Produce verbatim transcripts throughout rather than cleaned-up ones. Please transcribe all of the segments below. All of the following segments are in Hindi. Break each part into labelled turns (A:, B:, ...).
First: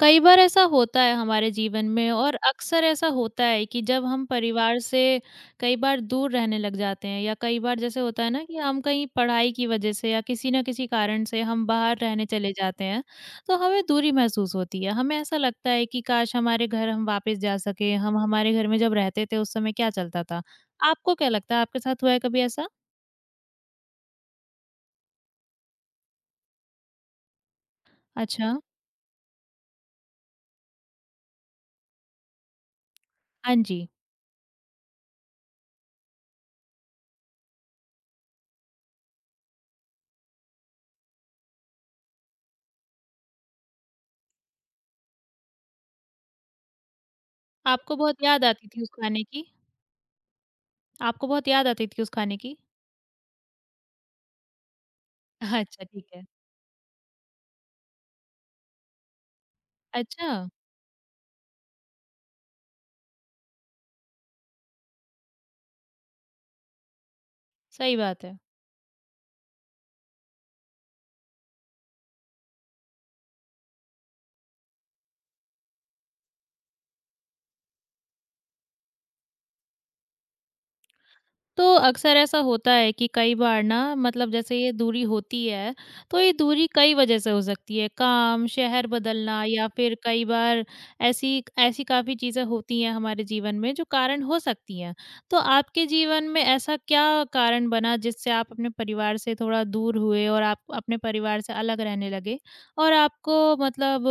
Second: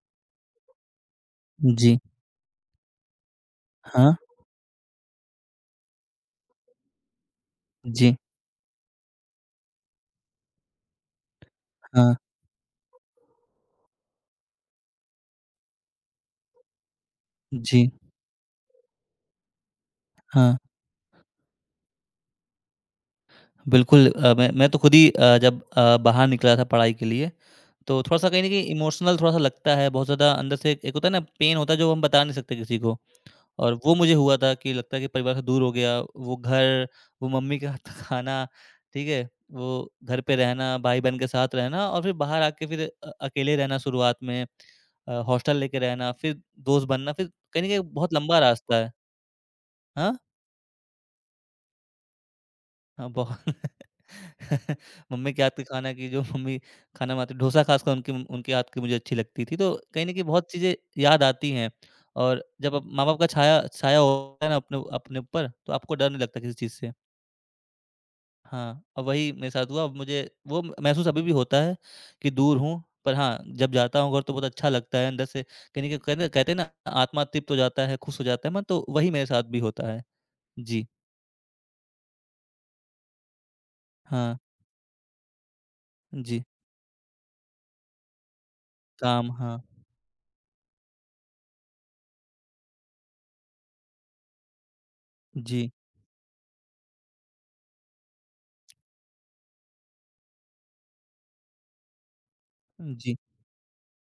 A: कई बार ऐसा होता है हमारे जीवन
B: जी,
A: में और अक्सर ऐसा होता है कि जब
B: हाँ,
A: हम परिवार से कई बार दूर रहने लग जाते हैं या कई बार जैसे
B: जी,
A: होता है ना कि हम कहीं पढ़ाई की वजह से या किसी ना किसी कारण से हम बाहर
B: हाँ,
A: रहने चले जाते हैं। तो हमें दूरी महसूस होती है, हमें ऐसा लगता है कि काश हमारे घर हम वापस जा
B: जी,
A: सके। हम हमारे घर में जब रहते थे उस समय क्या चलता था?
B: हाँ,
A: आपको क्या लगता है, आपके साथ हुआ है कभी ऐसा?
B: बिल्कुल अ, मैं मैं तो खुद ही अ, जब अ, बाहर निकला था पढ़ाई के लिए, तो थोड़ा-सा कहीं न
A: अच्छा।
B: कहीं इमोशनल थोड़ा-सा लगता है। बहुत ज़्यादा अंदर से एक होता है ना पेन होता है जो हम बता नहीं सकते किसी को।
A: हाँ
B: और
A: जी।
B: वो मुझे हुआ था कि लगता है कि परिवार से दूर हो गया, वो घर, वो मम्मी के हाथ का खाना, ठीक है? वो घर पे रहना, भाई-बहन के साथ रहना और फिर बाहर आके फिर अ, अकेले रहना शुरुआत में, अ, हॉस्टल लेके रहना, फिर दोस्त बनना, फिर कहीं न कहीं
A: आपको
B: बहुत
A: बहुत
B: लंबा
A: याद आती
B: रास्ता
A: थी उस
B: है।
A: खाने की?
B: हाँ?
A: आपको बहुत याद आती थी उस खाने की?
B: हाँ, बहुत। मम्मी के हाथ के
A: अच्छा,
B: खाना
A: ठीक
B: की जो
A: है।
B: मम्मी खाना बनाती डोसा खासकर उनके उनके हाथ की मुझे अच्छी लगती थी। तो कहीं न कहीं
A: अच्छा।
B: बहुत चीज़ें याद आती हैं। और जब अब माँ-बाप का छाया छाया होता है ना अपने अपने ऊपर तो आपको डर नहीं लगता किसी चीज़ से।
A: सही बात है।
B: हाँ, और वही मेरे साथ हुआ। अब मुझे वो महसूस अभी भी होता है कि दूर हूँ, पर हाँ, जब जाता हूँ घर तो बहुत अच्छा लगता है अंदर से कहीं न कहीं कहते कहते हैं ना आत्मा तृप्त हो जाता है, खुश हो जाता है मन तो वही मेरे साथ भी होता है। जी।
A: तो अक्सर ऐसा होता है कि कई बार ना, मतलब
B: हाँ,
A: जैसे ये दूरी होती है, तो ये
B: जी।
A: दूरी कई वजह से हो सकती है। काम, शहर
B: काम
A: बदलना
B: हाँ।
A: या फिर कई बार ऐसी ऐसी काफ़ी चीज़ें होती हैं हमारे जीवन में जो कारण हो सकती हैं। तो
B: जी,
A: आपके जीवन में ऐसा क्या कारण बना जिससे आप अपने परिवार से थोड़ा दूर हुए और आप अपने परिवार से अलग रहने लगे? और
B: जी।
A: आपको मतलब,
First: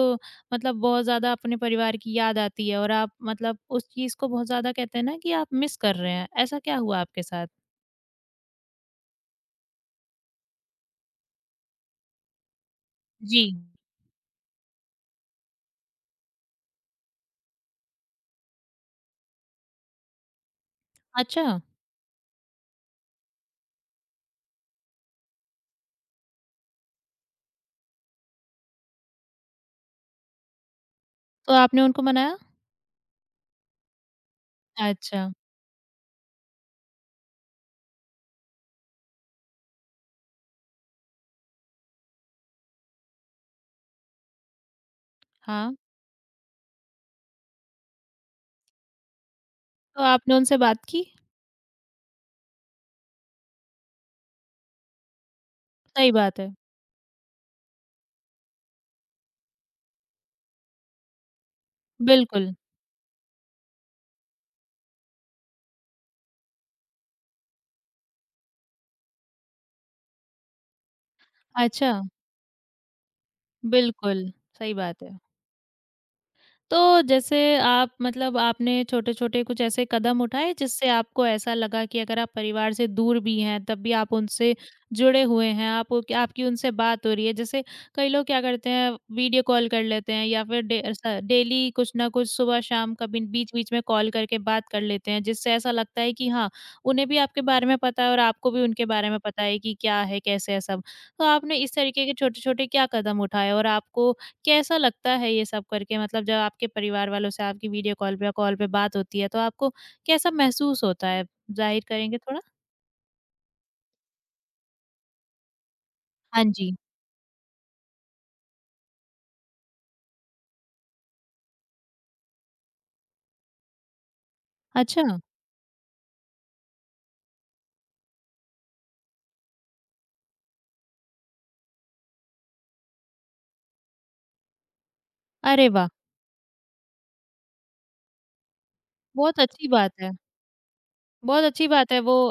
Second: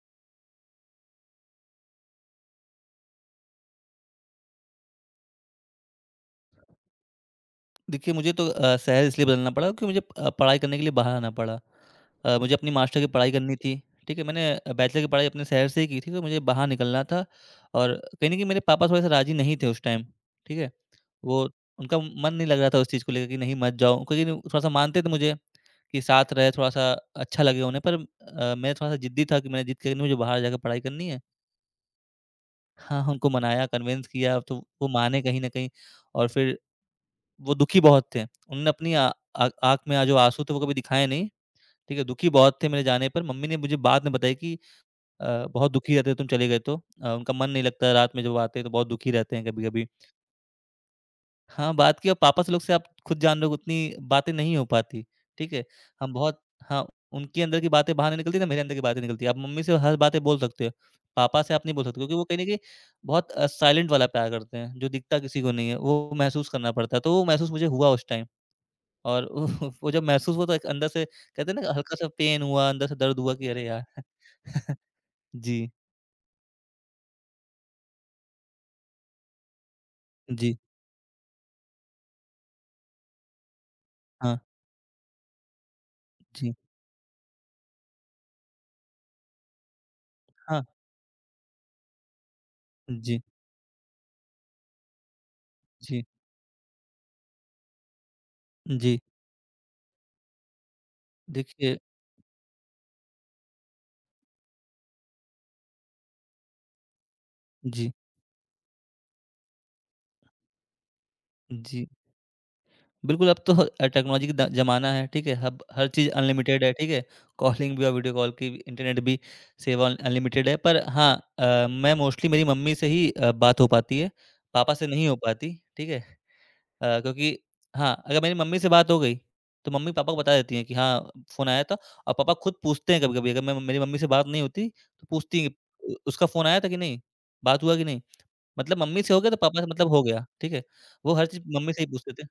A: मतलब बहुत ज़्यादा अपने परिवार की याद आती है और आप मतलब उस चीज़ को बहुत ज़्यादा कहते हैं ना कि आप मिस कर रहे हैं, ऐसा क्या हुआ आपके साथ?
B: देखिए, मुझे तो अ, शहर इसलिए बदलना पड़ा क्योंकि मुझे अ, पढ़ाई करने के लिए बाहर आना पड़ा। अ, मुझे अपनी मास्टर की पढ़ाई
A: जी।
B: करनी थी, ठीक है? मैंने अ, बैचलर की पढ़ाई अपने शहर से ही की थी, तो मुझे बाहर निकलना था और कहीं न कहीं मेरे पापा थोड़े-से राज़ी नहीं थे उस टाइम, ठीक है? वो
A: अच्छा।
B: उनका मन नहीं लग रहा था उस चीज़ को लेके कि नहीं मत जाओ, क्योंकि न थोड़ा-सा मानते थे मुझे कि साथ रहे, थोड़ा-सा अच्छा लगे उन्हें पर अ, मैं थोड़ा-सा ज़िद्दी था कि मैंने ज़िद करके नहीं, मुझे बाहर जाकर पढ़ाई करनी है।
A: तो आपने उनको मनाया?
B: हाँ, हाँ, उनको मनाया, कन्विन्स किया, तो वो माने
A: अच्छा।
B: कहीं न कहीं और फिर वो दुखी बहुत थे। उन्होंने अपनी आ आ आँख में आ जो आँसू थे वो कभी दिखाए नहीं, ठीक है? दुखी बहुत थे मेरे जाने पर। मम्मी ने मुझे बाद में बताया कि अ, बहुत
A: हाँ।
B: दुखी रहते तुम चले गए तो। अ, उनका मन नहीं लगता रात में जब वो आते हैं तो बहुत दुखी रहते हैं कभी-कभी।
A: तो आपने उनसे बात की?
B: हाँ, बात की अब पापा से लोग से आप खुद जान रहे हो उतनी बातें नहीं हो पाती, ठीक है?
A: सही
B: हम
A: बात
B: बहुत
A: है,
B: हाँ, उनके अंदर की बातें बाहर नहीं निकलती ना मेरे अंदर की बातें निकलती है। आप मम्मी से हर बातें बोल सकते हो, पापा से आप नहीं बोल सकते क्योंकि वो कहीं न
A: बिल्कुल।
B: कहीं बहुत अ, साइलेंट वाला प्यार करते हैं, जो दिखता किसी को नहीं है, वो महसूस करना पड़ता है। तो वो महसूस मुझे हुआ उस टाइम। और वो वो जब महसूस हुआ तो एक अंदर से कहते हैं ना
A: अच्छा।
B: हल्का-सा पेन हुआ, अंदर से दर्द हुआ कि अरे यार!
A: बिल्कुल। सही बात है।
B: जी,
A: तो जैसे आप मतलब आपने छोटे-छोटे कुछ ऐसे कदम उठाए
B: जी,
A: जिससे आपको ऐसा लगा कि अगर आप परिवार से दूर भी हैं तब भी आप
B: हाँ,
A: उनसे जुड़े हुए हैं, आप, आपकी
B: जी,
A: उनसे बात हो रही है। जैसे कई लोग क्या करते हैं, वीडियो कॉल कर लेते हैं या फिर
B: हाँ,
A: डे स डेली कुछ न कुछ सुबह-शाम कभी
B: जी,
A: बीच-बीच में कॉल करके बात कर लेते हैं जिससे ऐसा लगता
B: जी,
A: है कि हाँ, उन्हें भी आपके बारे में पता है और आपको भी उनके
B: जी।
A: बारे में पता है कि क्या है, कैसे है सब। तो आपने इस
B: देखिए
A: तरीके के छोटे-छोटे क्या कदम उठाए और आपको कैसा लगता है ये सब करके, मतलब जब आपके परिवार वालों से आपकी
B: जी,
A: वीडियो कॉल पे या कॉल पे बात होती है तो आपको कैसा महसूस होता है? ज़ाहिर
B: जी।
A: करेंगे थोड़ा?
B: बिल्कुल, अब तो अ, टेक्नोलॉजी का द ज़माना है, ठीक है? अब हर चीज़
A: हाँ
B: अनलिमिटेड है,
A: जी।
B: ठीक है? कॉलिंग भी और वीडियो कॉल की भी, इंटरनेट भी सेवा अन अनलिमिटेड है। पर हाँ अ, मैं मोस्टली मेरी मम्मी से ही अ, बात हो पाती है, पापा से
A: अच्छा।
B: नहीं हो पाती, ठीक है? अ, क्योंकि हाँ, अगर मेरी मम्मी से बात हो गई, तो मम्मी-पापा को बता देती हैं कि हाँ, फ़ोन आया था और पापा खुद पूछते हैं कभी-कभी अगर मैं मेरी मम्मी से बात नहीं होती, तो पूछती हैं कि,
A: अरे वाह!
B: "उ उसका फ़ोन आया था कि नहीं? बात हुआ कि नहीं?" मतलब मम्मी से हो गया तो
A: बहुत
B: पापा से
A: अच्छी
B: मतलब
A: बात
B: हो
A: है।
B: गया, ठीक है? वो हर चीज़
A: बहुत अच्छी
B: मम्मी से ही
A: बात है
B: पूछते
A: वो।
B: थे।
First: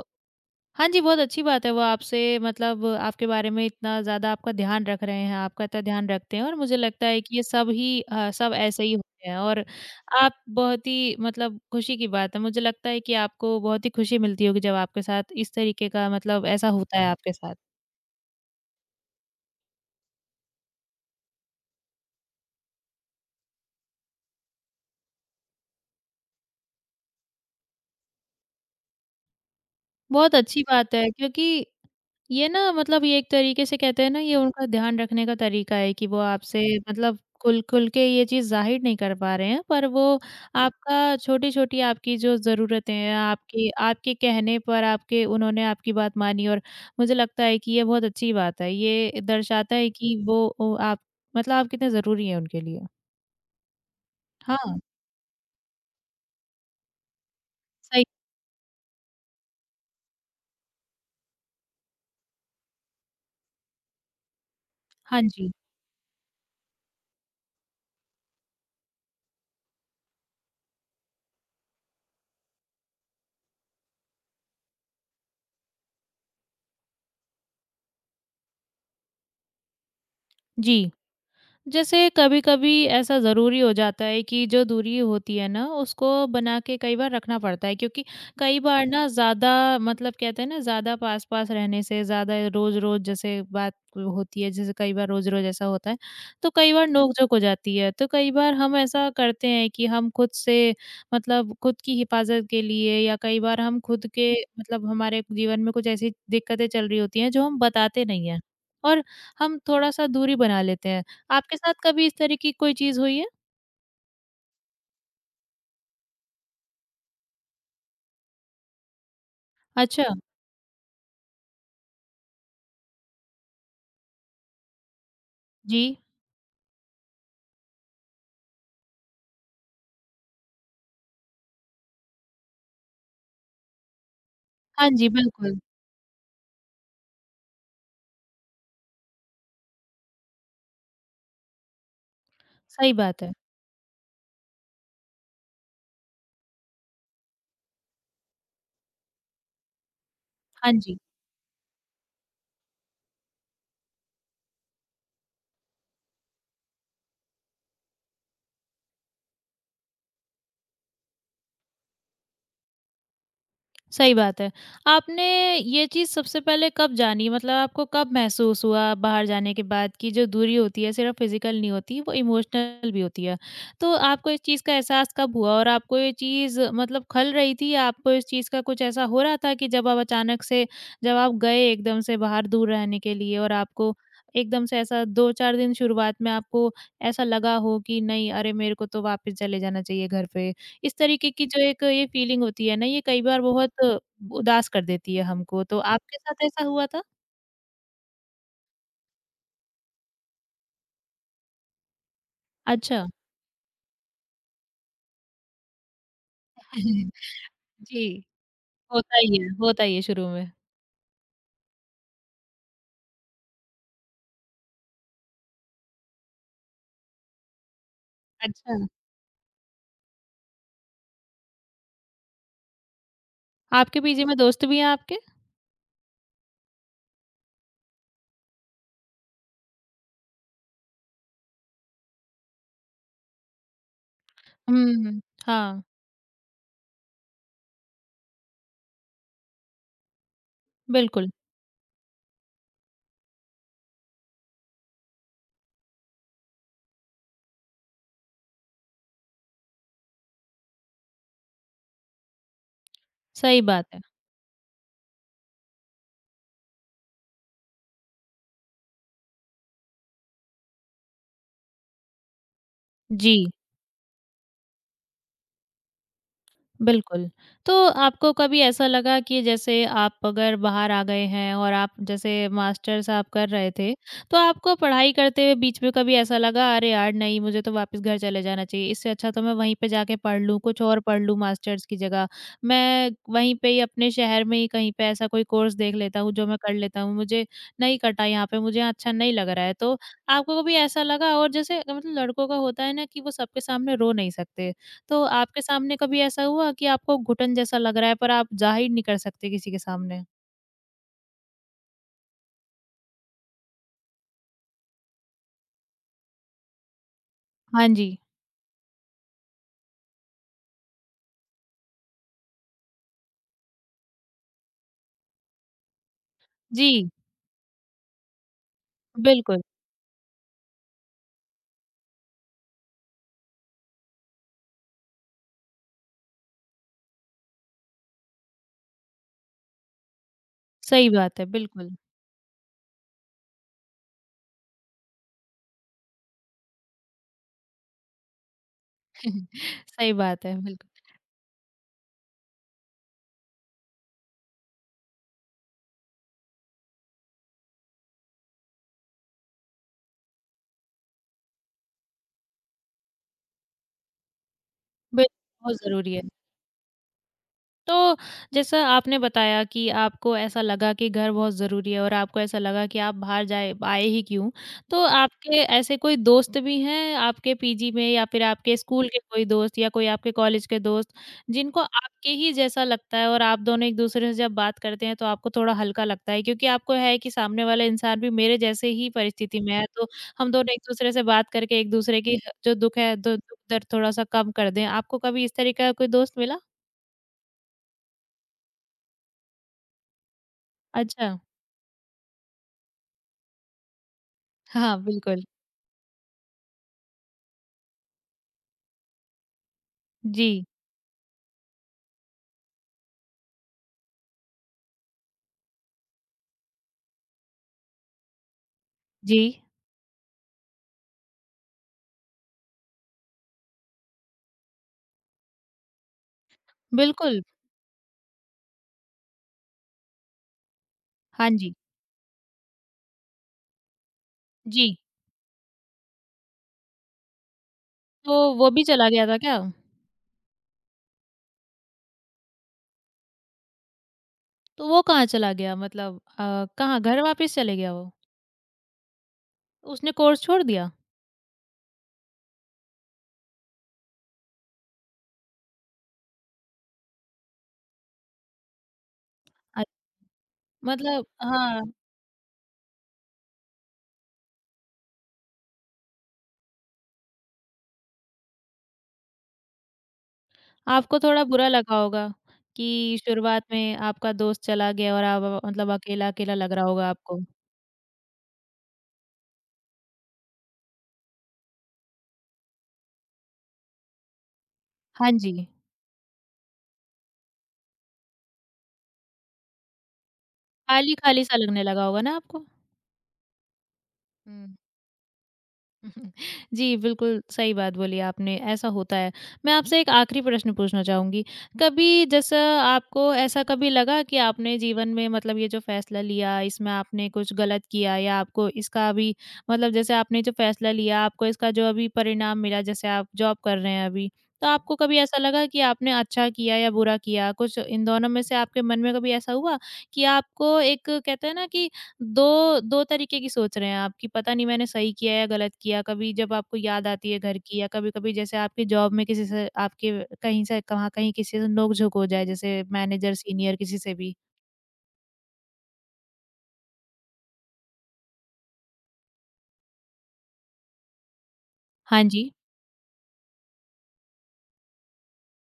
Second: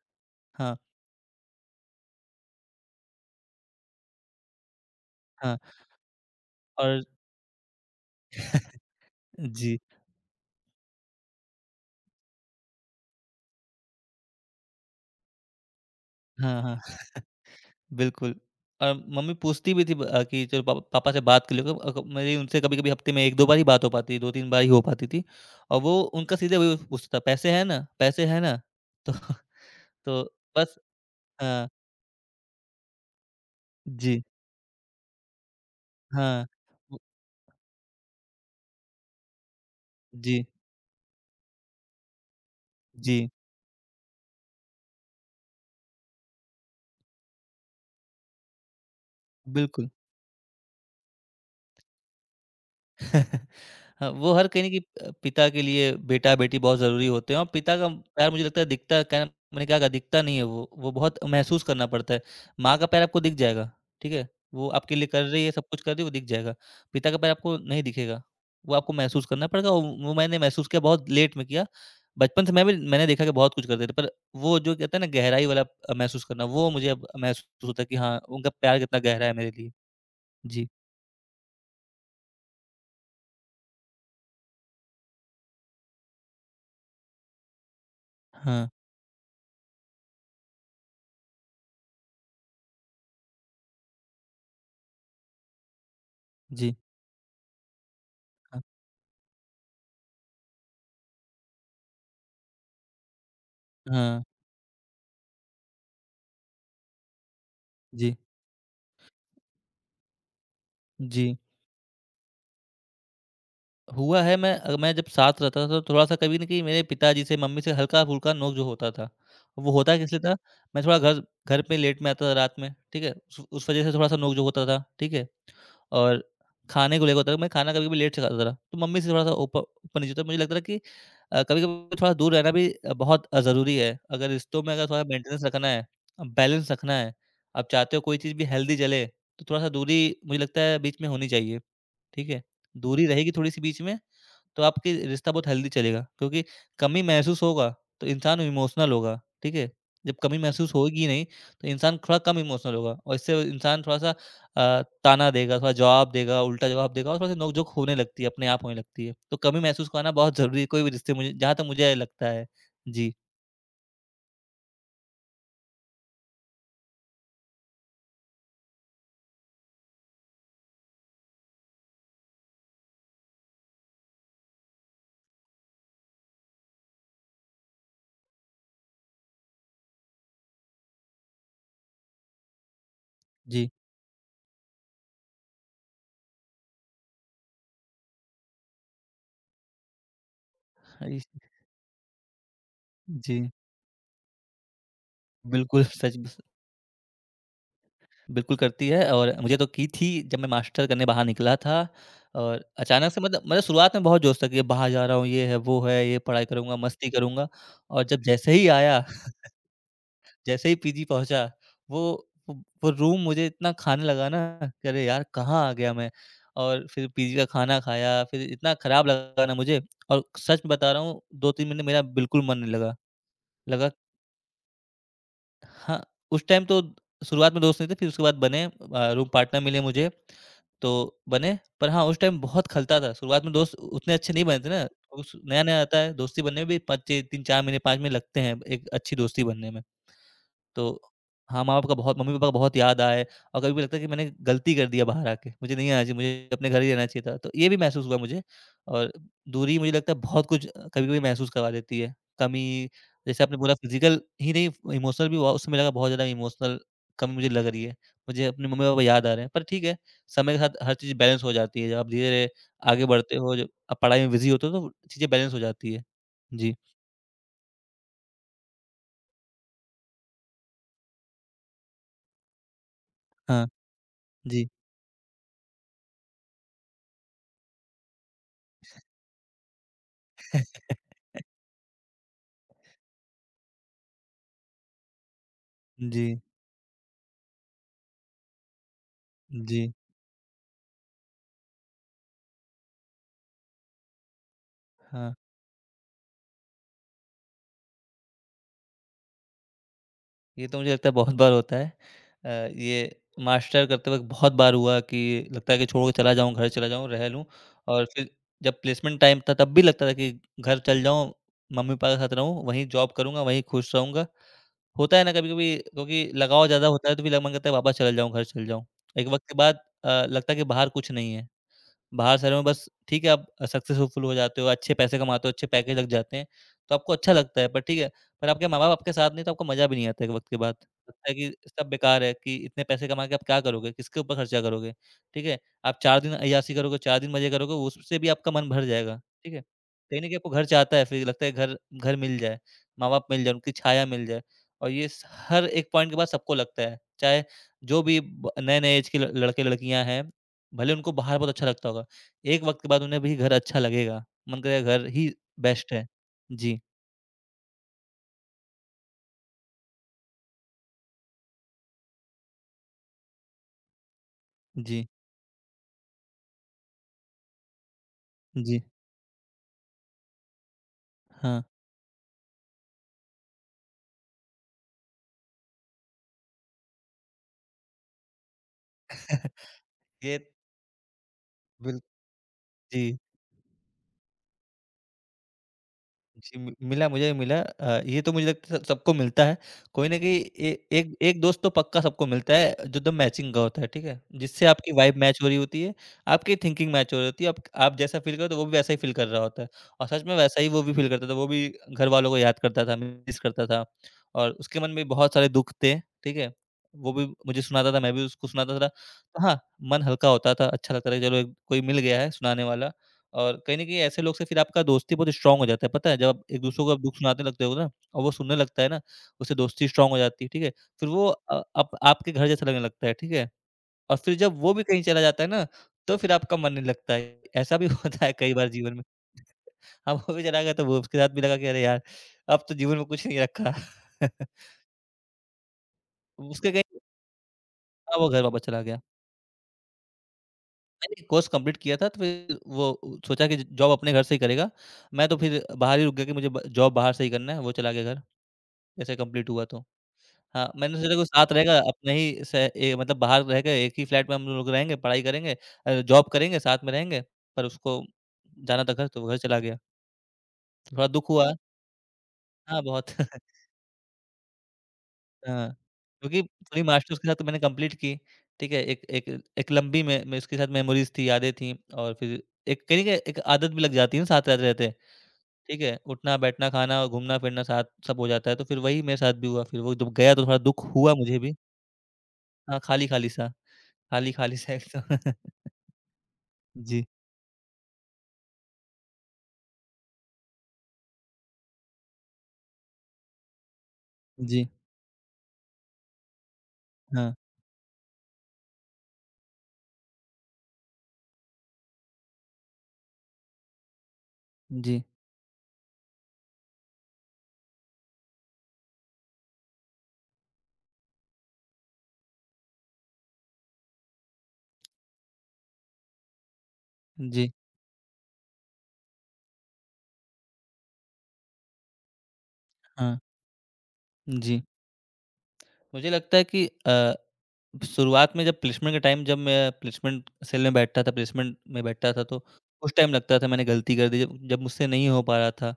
B: हाँ,
A: हाँ जी, बहुत अच्छी बात है वो, आपसे मतलब आपके बारे में इतना ज़्यादा आपका ध्यान रख रहे हैं,
B: हाँ
A: आपका इतना ध्यान रखते हैं और मुझे
B: और
A: लगता है कि ये सब ही अ, सब ऐसे ही होते हैं। और
B: जी,
A: आप बहुत ही मतलब खुशी की बात है। मुझे लगता है कि आपको बहुत ही खुशी मिलती होगी जब आपके साथ इस तरीके का मतलब
B: हाँ,
A: ऐसा
B: हाँ,
A: होता है आपके साथ।
B: बिल्कुल और मम्मी पूछती भी थी ब अ, कि चलो पाप पापा से बात कर लो अ, क मेरी उनसे कभी-कभी हफ़्ते में एक दो बार ही बात हो पाती है, दो तीन बार ही हो पाती थी और वो उनका सीधे वही पूछता था, "पैसे हैं ना? पैसे हैं ना?" तो तो
A: बहुत अच्छी
B: बस।
A: बात है क्योंकि
B: हाँ,
A: ये ना मतलब ये एक तरीके से कहते हैं ना,
B: जी,
A: ये उनका ध्यान रखने का तरीका है कि वो
B: हाँ,
A: आपसे
B: वो
A: मतलब खुल खुल के ये चीज़ ज़ाहिर नहीं कर पा रहे हैं, पर वो
B: जी,
A: आपका छोटी-छोटी आपकी जो ज़रूरतें हैं
B: जी,
A: आपकी, आपके कहने पर आपके उन्होंने आपकी बात मानी और मुझे लगता है कि ये बहुत अच्छी बात है। ये दर्शाता
B: बिल्कुल।
A: है कि वो ओ आप मतलब आप कितने ज़रूरी हैं उनके लिए।
B: हाँ, वो हर कहीं
A: हाँ,
B: कि अ, पिता के लिए बेटा-बेटी बहुत ज़रूरी होते हैं और पिता का
A: सही।
B: प्यार मुझे लगता है दिखता क्या मैंने क्या कहा दिखता नहीं है वो, वो बहुत महसूस करना पड़ता है। माँ का प्यार आपको दिख जाएगा, ठीक है? वो आपके लिए
A: हाँ
B: कर रही
A: जी।
B: है, सब कुछ कर रही है, वो दिख जाएगा। पिता का प्यार आपको नहीं दिखेगा, वो आपको महसूस करना पड़ेगा और वो मैंने महसूस किया बहुत लेट में किया। बचपन से मैं भी मैंने देखा कि बहुत कुछ करते थे पर वो जो कहते हैं ना गहराई वाला अ, महसूस करना वो मुझे अब महसूस होता है कि हाँ, उनका प्यार कितना गहरा है मेरे लिए। जी।
A: जी। जैसे कभी-कभी ऐसा ज़रूरी हो जाता है कि जो दूरी होती है ना, उसको बना के कई बार रखना पड़ता है क्योंकि कई
B: हाँ।
A: बार ना ज़्यादा मतलब कहते हैं ना, ज़्यादा पास-पास रहने से, ज़्यादा रोज़-रोज़ जैसे बात होती है, जैसे कई बार रोज़-रोज़ ऐसा होता है, तो कई
B: जी।
A: बार नोक-झोंक हो जाती है। तो कई बार
B: हाँ।
A: हम ऐसा करते हैं कि हम खुद से मतलब खुद की हिफाज़त के लिए या कई बार हम खुद
B: हाँ।
A: के मतलब हमारे जीवन में कुछ ऐसी दिक्कतें चल रही होती हैं, जो हम बताते
B: जी।
A: नहीं हैं और हम थोड़ा-सा दूरी बना लेते हैं।
B: जी।
A: आपके साथ कभी इस तरह की कोई चीज़ हुई है?
B: हुआ है मैं अ, मैं जब साथ रहता था तो थोड़ा-सा कभी न कभी मेरे पिताजी से, मम्मी से हल्का-फुल्का नोक-झोंक होता था। वो होता
A: अच्छा।
B: किस लिए था? मैं थोड़ा घर घर पे लेट में आता था रात में, ठीक है? उस उस वजह से थोड़ा-सा नोक-झोंक होता था, ठीक है?
A: जी।
B: और खाने को लेके होता था, मैं खाना कभी-कभी लेट से खाता था। तो मम्मी से थोड़ा-सा ऊपर ऊपर-नीचे होता था। मुझे लगता था कि अ, कभी-कभी थोड़ा दूर रहना भी अ, बहुत अ, ज़रूरी है। अगर रिश्तों में
A: हाँ
B: अगर थोड़ा
A: जी,
B: मेंटेनेंस
A: बिल्कुल,
B: रखना है, बैलेंस रखना है, आप चाहते हो कोई चीज़ भी हेल्दी चले, तो थोड़ा-सा दूरी मुझे लगता है बीच में होनी चाहिए, ठीक है?
A: सही
B: दूरी
A: बात है।
B: रहेगी थोड़ी-सी बीच में तो आपकी रिश्ता बहुत हेल्दी चलेगा क्योंकि कमी महसूस होगा तो इंसान इमोशनल होगा, ठीक है? जब कमी
A: हाँ
B: महसूस
A: जी।
B: होगी ही नहीं तो इंसान थोड़ा कम इमोशनल होगा और इससे इंसान थोड़ा-सा अ, ताना देगा, थोड़ा जवाब देगा, उल्टा जवाब देगा और थोड़ा-सा नोक-झोंक होने लगती है, अपने आप होने लगती है। तो कमी महसूस कराना बहुत ज़रूरी है कोई भी रिश्ते मुझे जहाँ तक मुझे लगता है। जी,
A: सही बात है। आपने ये चीज़ सबसे पहले कब जानी? मतलब आपको कब महसूस हुआ बाहर जाने के बाद कि जो दूरी होती है सिर्फ़ फ़िज़िकल नहीं होती, वो इमोशनल भी होती है? तो आपको इस चीज़ का एहसास कब हुआ और आपको ये चीज़ मतलब खल रही थी या आपको इस चीज़ का कुछ ऐसा हो रहा था कि जब आप अचानक से, जब आप गए एकदम से बाहर दूर रहने के लिए और
B: जी।
A: आपको एकदम से ऐसा दो चार दिन शुरुआत में आपको ऐसा लगा हो कि नहीं, अरे! मेरे को तो वापस चले जाना चाहिए घर पे? इस
B: अ, इस
A: तरीके की जो एक ये फीलिंग होती है ना, ये कई बार
B: जी,
A: बहुत उदास कर देती है हमको, तो
B: बिल्कुल सच
A: आपके
B: ब
A: साथ ऐसा हुआ था?
B: बिल्कुल करती है और मुझे तो की थी जब मैं मास्टर करने बाहर निकला था और
A: अच्छा।
B: अचानक से मतलब मतलब शुरुआत में बहुत जोश था कि ये बाहर जा रहा हूँ, ये है, वो है, ये पढ़ाई करूँगा, मस्ती करूँगा और जब
A: जी।
B: जैसे ही आया,
A: होता ही है, होता ही है शुरू में।
B: जैसे ही पीजी पहुँचा, वो वो वो रूम मुझे इतना खाने लगा ना कि अरे यार! कहाँ आ गया मैं? और फिर पीजी का खाना खाया, फिर
A: अच्छा।
B: इतना खराब लगा ना मुझे और सच बता रहा हूँ दो तीन महीने मेरा बिल्कुल मन नहीं लगा। लगा
A: आपके पीजी में दोस्त भी हैं आपके?
B: हाँ, उस टाइम तो शुरुआत में दोस्त नहीं थे, फिर उसके बाद बने अ, रूम पार्टनर मिले मुझे, तो बने। पर हाँ, उस टाइम बहुत खलता था, शुरुआत में दोस्त उतने अच्छे नहीं बने थे
A: हुँ,
B: ना,
A: हुँ।
B: उस नया-नया
A: हाँ,
B: आता है, दोस्ती बनने में भी पाँच चे तीन चार महीने, पाँच महीने लगते हैं, एक अच्छी दोस्ती बनने में। तो
A: बिल्कुल,
B: हाँ, माँ-बाप का बहुत मम्मी-पापा का बहुत याद आए और कभी-कभी लगता है कि मैंने गलती कर दी है बाहर आके, मुझे नहीं आना चाहिए, मुझे अपने घर ही रहना चाहिए था। तो ये भी महसूस हुआ मुझे और दूरी मुझे लगता है बहुत कुछ कभी-कभी महसूस करवा देती है। कमी जैसे आपने
A: सही
B: बोला
A: बात है।
B: फ़िज़िकल ही नहीं इमोशनल भी हुआ, उससे मुझे लगा बहुत ज़्यादा इमोशनल कमी मुझे लग रही है। मुझे अपने मम्मी-पापा याद आ रहे हैं, पर ठीक है, समय के साथ हर चीज़ बैलेंस हो जाती है। जब आप धीरे-धीरे आगे
A: जी।
B: बढ़ते हो, जब आप पढ़ाई में बिज़ी होते हो तो चीज़ें बैलेंस हो जाती है। जी।
A: बिल्कुल। तो आपको कभी ऐसा लगा कि जैसे आप अगर बाहर आ गए हैं और आप जैसे मास्टर्स आप कर
B: हाँ,
A: रहे थे, तो
B: जी।
A: आपको पढ़ाई करते हुए बीच में कभी ऐसा लगा अरे यार! नहीं मुझे तो वापस घर चले जाना चाहिए, इससे अच्छा तो मैं वहीं पे जाके पढ़ लूँ, कुछ और पढ़ लूँ मास्टर्स की जगह। मैं वहीं पे ही अपने शहर में ही कहीं पे ऐसा कोई कोर्स देख लेता हूँ
B: जी,
A: जो मैं कर लेता हूँ, मुझे नहीं कटा यहाँ पे, मुझे यहाँ अच्छा नहीं लग रहा है।
B: जी,
A: तो आपको कभी ऐसा लगा? और जैसे मतलब लड़कों का होता है ना कि वो सबके सामने रो नहीं सकते। तो
B: हाँ।
A: आपके सामने कभी ऐसा हुआ कि आपको घुटन जैसा लग रहा है पर आप ज़ाहिर नहीं कर सकते किसी के सामने?
B: ये तो मुझे लगता है बहुत बार होता है। अ, ये मास्टर करते वक़्त बहुत बार हुआ कि लगता है कि छोड़ के चला जाऊँ, घर चला जाऊँ, रह लूँ
A: हाँ
B: और
A: जी।
B: फिर जब प्लेसमेंट टाइम था तब भी लगता था कि घर चल जाऊँ, मम्मी-पापा के साथ रहूँ, वहीं जॉब करूँगा, वहीं खुश रहूँगा। होता है ना कभी-कभी क्योंकि लगाव ज़्यादा होता
A: जी,
B: है तो भी ल मन करता है वापस चला जाऊँ, घर चल जाऊँ। एक वक़्त के
A: बिल्कुल,
B: बाद अ, लगता है कि बाहर कुछ नहीं है। बाहर शहरों में बस ठीक है आप सक्सेसफुल हो जाते हो, अच्छे पैसे कमाते हो, अच्छे पैकेज लग जाते हैं, तो आपको अच्छा लगता है। पर ठीक है, पर आपके माँ-बाप आपके साथ नहीं तो आपको मज़ा भी नहीं आता एक वक़्त के बाद।
A: सही
B: लगता है
A: बात है,
B: कि सब
A: बिल्कुल।
B: बेकार है कि इतने पैसे कमा के आप क्या करोगे? किसके ऊपर खर्चा करोगे? ठीक है, आप चार दिन अय्याशी करोगे, चार दिन मज़े करोगे, उससे भी आपका मन भर जाएगा। ठीक है?
A: सही
B: कहीं न कहीं
A: बात
B: आपको
A: है,
B: घर चाहता
A: बिल्कुल।
B: है, फिर लगता है घर घर मिल जाए, माँ-बाप मिल जाए, उनकी छाया मिल जाए और ये स हर एक पॉइंट के बाद सबको लगता है। चाहे जो भी ब नए-नए ऐज के ल लड़के-लड़कियाँ हैं, भले उनको बाहर बहुत अच्छा लगता होगा। एक वक़्त के बाद उन्हें भी घर अच्छा लगेगा, मन करेगा घर
A: बिल
B: ही
A: बहुत
B: बेस्ट है।
A: ज़रूरी है।
B: जी,
A: तो जैसा आपने बताया कि आपको ऐसा लगा कि घर बहुत ज़रूरी है और आपको ऐसा लगा कि आप बाहर जाए आए ही क्यों? तो
B: जी,
A: आपके ऐसे कोई दोस्त भी हैं आपके पीजी में या फिर आपके
B: जी,
A: स्कूल के कोई दोस्त या कोई आपके कॉलेज के दोस्त,
B: हाँ।
A: जिनको आपके ही जैसा लगता है और आप दोनों एक-दूसरे से जब बात करते हैं तो आपको थोड़ा हल्का लगता है क्योंकि आपको है कि सामने वाला इंसान भी मेरे जैसे ही परिस्थिति में है, तो
B: ये
A: हम दोनों एक-दूसरे से बात करके
B: बिल
A: एक-दूसरे की जो दुःख
B: जी।
A: है, दो दुःख दर्द थोड़ा-सा कम कर दें। आपको कभी इस तरह का कोई दोस्त मिला?
B: जी, मि मिला मुझे मिला, अ, ये तो मुझे लगता है स सबको मिलता है। कोई ना कोई ए एक
A: अच्छा।
B: एक दोस्त तो पक्का सबको मिलता है जो एकदम मैचिंग का होता है, ठीक है? जिससे आपकी
A: हाँ,
B: वाइब मैच
A: बिल्कुल।
B: हो रही होती है, आपकी थिंकिंग मैच हो रही होती है, आप आप जैसा फ़ील करो तो वो भी वैसा ही फ़ील कर रहा होता है। और सच में
A: जी,
B: वैसा ही वो भी फ़ील करता था, वो भी घरवालों को याद करता था, मिस करता था और उसके मन में बहुत सारे दुःख थे, ठीक है? वो भी मुझे सुनाता था, मैं भी उसको सुनाता था।
A: जी,
B: तो हाँ, मन हल्का होता था, अच्छा लगता था कि चलो एक कोई मिल गया है सुनाने वाला। और कहीं न कहीं ऐसे लोग से फिर आपका दोस्ती बहुत स्ट्रॉन्ग हो जाता है, पता है? जब आप एक-दूसरे को आप दुःख
A: बिल्कुल।
B: सुनाने लगते हो ना और वो सुनने लगता है ना, उससे दोस्ती स्ट्रॉन्ग हो जाती है, ठीक है? फिर वो
A: हाँ
B: अ,
A: जी,
B: आप आपके घर जैसा लगने लगता है, ठीक है? और फिर जब वो भी
A: जी।
B: कहीं चला जाता है ना, तो फिर आपका मन नहीं लगता है। ऐसा भी होता है
A: तो
B: कई बार
A: वो भी
B: जीवन में।
A: चला गया था क्या?
B: अब वो भी चला गया तो वो उसके साथ भी लगा कि अरे यार! अब तो जीवन में कुछ नहीं रखा।
A: तो वो कहाँ चला गया मतलब अ,
B: उसके कहीं
A: कहाँ घर वापस चले गया वो?
B: हाँ, वो घर वापस चला गया।
A: उसने कोर्स छोड़ दिया?
B: मैंने कोर्स कंप्लीट किया था तो फिर वो सोचा कि जॉब अपने घर से ही करेगा। मैं तो फिर बाहर ही रुक गया कि मुझे ब जॉब बाहर से ही करना है, वो चला गया घर। जैसे कंप्लीट हुआ
A: अ,
B: तो। हाँ, मैंने सोचा
A: मतलब
B: कोई साथ रहेगा
A: हाँ,
B: अपने ही से, ए मतलब बाहर रह के एक ही फ्लैट में हम लोग रहेंगे, पढ़ाई करेंगे, अ, जॉब करेंगे, साथ में रहेंगे, पर उसको जाना था घर तो वो घर चला गया। थोड़ा
A: आपको
B: दुःख
A: थोड़ा
B: हुआ।
A: बुरा लगा होगा
B: हाँ, बहुत।
A: कि शुरुआत में आपका दोस्त चला गया और आप अ,
B: हाँ,
A: मतलब
B: क्योंकि
A: अकेला-अकेला लग
B: पूरी
A: रहा होगा
B: मास्टर्स के साथ
A: आपको।
B: तो मैंने कंप्लीट की, ठीक है? एक एक एक लंबी में में उसके साथ मेमोरीज़ थी, यादें थीं और फिर एक कहीं न कहीं एक आदत भी लग जाती है ना साथ रहते-रहते,
A: हाँ जी,
B: ठीक है? उठना, बैठना, खाना और घूमना-फिरना साथ सब हो जाता है, तो फिर वही मेरे साथ भी हुआ, फिर वो जब गया तो थोड़ा दुःख हुआ मुझे
A: खाली-खाली
B: भी।
A: सा लगने लगा होगा ना आपको?
B: हाँ, खाली-खाली सा। खाली-खाली सा
A: हुँ।
B: एकदम।
A: जी,
B: जी,
A: बिल्कुल सही बात बोली आपने, ऐसा होता है। मैं आपसे एक आखिरी प्रश्न पूछना चाहूँगी, कभी जैसा आपको ऐसा कभी लगा कि
B: जी,
A: आपने जीवन में मतलब ये जो फ़ैसला लिया, इसमें आपने
B: हाँ,
A: कुछ गलत किया या आपको इसका अभी मतलब जैसे आपने जो फ़ैसला लिया, आपको इसका जो अभी परिणाम मिला, जैसे आप जॉब कर रहे हैं अभी, तो आपको
B: जी,
A: कभी ऐसा लगा कि आपने अच्छा किया या बुरा किया? कुछ इन दोनों में से आपके मन में कभी ऐसा हुआ कि आपको एक कहते हैं ना कि 2 2 तरीके की सोच रहे हैं आप कि पता नहीं मैंने सही किया या गलत किया। कभी जब आपको याद आती है
B: जी,
A: घर की या कभी-कभी जैसे आपकी जॉब में किसी से आपके कहीं से कहाँ कहीं किसी से नोक-झोंक हो जाए, जैसे
B: हाँ,
A: मैनेजर, सीनियर किसी से भी।
B: जी। मुझे लगता है कि अ, शुरुआत में, जब प्लेसमेंट के टाइम जब मैं प्लेसमेंट सेल में बैठता था प्लेसमेंट में बैठता
A: हाँ
B: था, तो
A: जी।
B: उस टाइम लगता था मैंने गलती कर दी, जब जब मुझसे नहीं हो पा रहा था। अ,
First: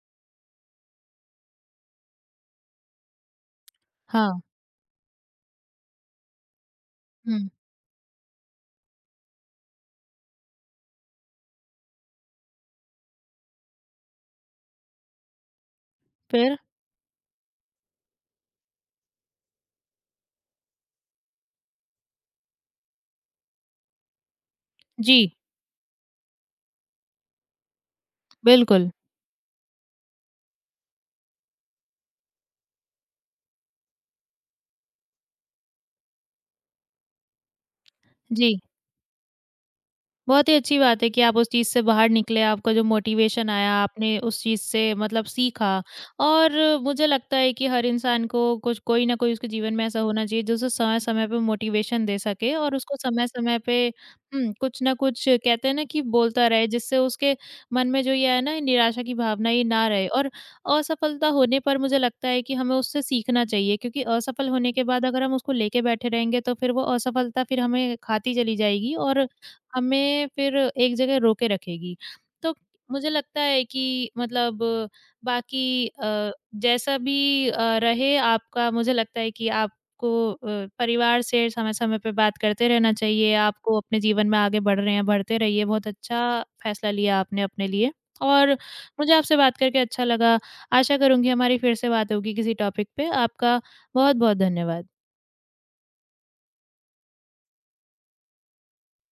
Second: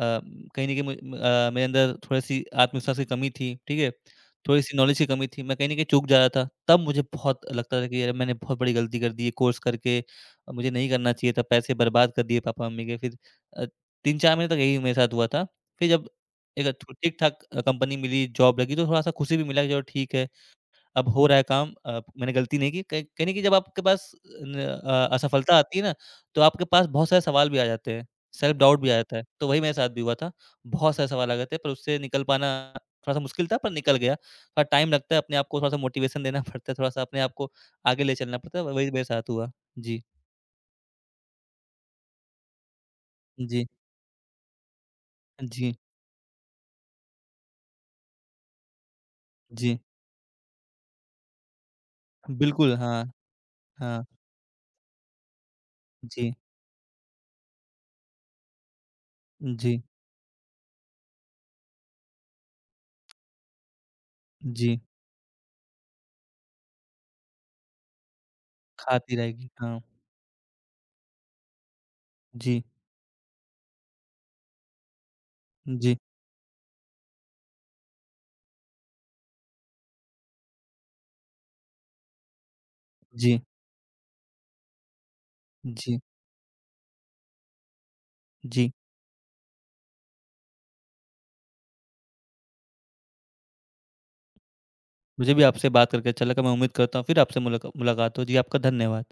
B: कहीं ना कहीं मुझ- अ, मेरे अंदर थोड़ी सी आत्मविश्वास की कमी थी, ठीक है,
A: हाँ।
B: थोड़ी सी नॉलेज की कमी थी, मैं कहीं ना कहीं चूक जा रहा था। तब मुझे बहुत
A: हुँ।
B: लगता था कि यार मैंने बहुत बड़ी गलती कर दी है कोर्स करके। अ, मुझे नहीं करना चाहिए था, पैसे बर्बाद कर दिए पापा मम्मी के। फिर अ, तीन चार महीने तक यही मेरे साथ हुआ था। फिर जब
A: फिर?
B: एक ठू ठीक-ठाक अ, कंपनी मिली, जॉब लगी तो थोड़ा-सा खुशी भी मिला कि चलो ठीक है, अब हो रहा है काम। अ, मैंने गलती नहीं की। कहीं कहीं न कहीं जब आपके पास न अ,
A: जी,
B: असफलता आती है ना, तो आपके पास बहुत सारे सवाल भी आ जाते हैं, सेल्फ डाउट
A: बिल्कुल।
B: भी आ जाता है। तो वही मेरे साथ भी हुआ था, बहुत सारे सवाल आ गए थे पर उससे निकल पाना थोड़ा-सा मुश्किल था, पर निकल गया। थोड़ा टाइम लगता है, अपने आप को थोड़ा-सा मोटिवेशन देना पड़ता है, थोड़ा-सा अपने आप को आगे ले चलना
A: जी।
B: पड़ता है, वही मेरे साथ हुआ। जी,
A: बहुत ही अच्छी बात है कि आप उस चीज़ से बाहर निकले, आपका जो मोटिवेशन
B: जी,
A: आया, आपने उस चीज़ से मतलब सीखा
B: जी,
A: और मुझे लगता है कि हर इंसान को कुछ कोई ना कोई उसके जीवन
B: जी।
A: में ऐसा होना चाहिए, जो उसे समय-समय पे मोटिवेशन दे सके और
B: बिल्कुल,
A: उसको
B: हाँ,
A: समय-समय पे,
B: हाँ।
A: हुँ, कुछ ना कुछ कहते हैं ना कि
B: जी,
A: बोलता रहे, जिससे उसके मन में जो ये है ना, निराशा की भावना ये
B: जी,
A: ना रहे। और असफलता होने पर मुझे लगता है कि हमें उससे सीखना चाहिए क्योंकि असफल होने
B: जी।
A: के बाद अगर हम उसको लेके बैठे रहेंगे, तो फिर वो असफलता फिर हमें खाती चली जाएगी
B: खाती
A: और
B: रहेगी, हाँ।
A: हमें फिर एक जगह रोके रखेगी। तो
B: जी,
A: मुझे लगता है कि मतलब बाकी
B: जी,
A: अ, जैसा भी अ, रहे आपका, मुझे लगता है कि आपको अ, परिवार से समय-समय पे बात करते रहना चाहिए।
B: जी,
A: आपको अपने जीवन में आगे बढ़ रहे हैं, बढ़ते रहिए। बहुत
B: जी,
A: अच्छा फैसला लिया आपने अपने लिए। और
B: जी।
A: मुझे आपसे बात करके अच्छा लगा। आशा करूँगी हमारी फिर से बात होगी किसी टॉपिक पे। आपका बहुत-बहुत धन्यवाद।
B: मुझे भी आपसे बात करके अच्छा लगा। मैं उम्मीद करता हूँ फिर आपसे मुलाका मुलाकात हो। जी, आपका धन्यवाद।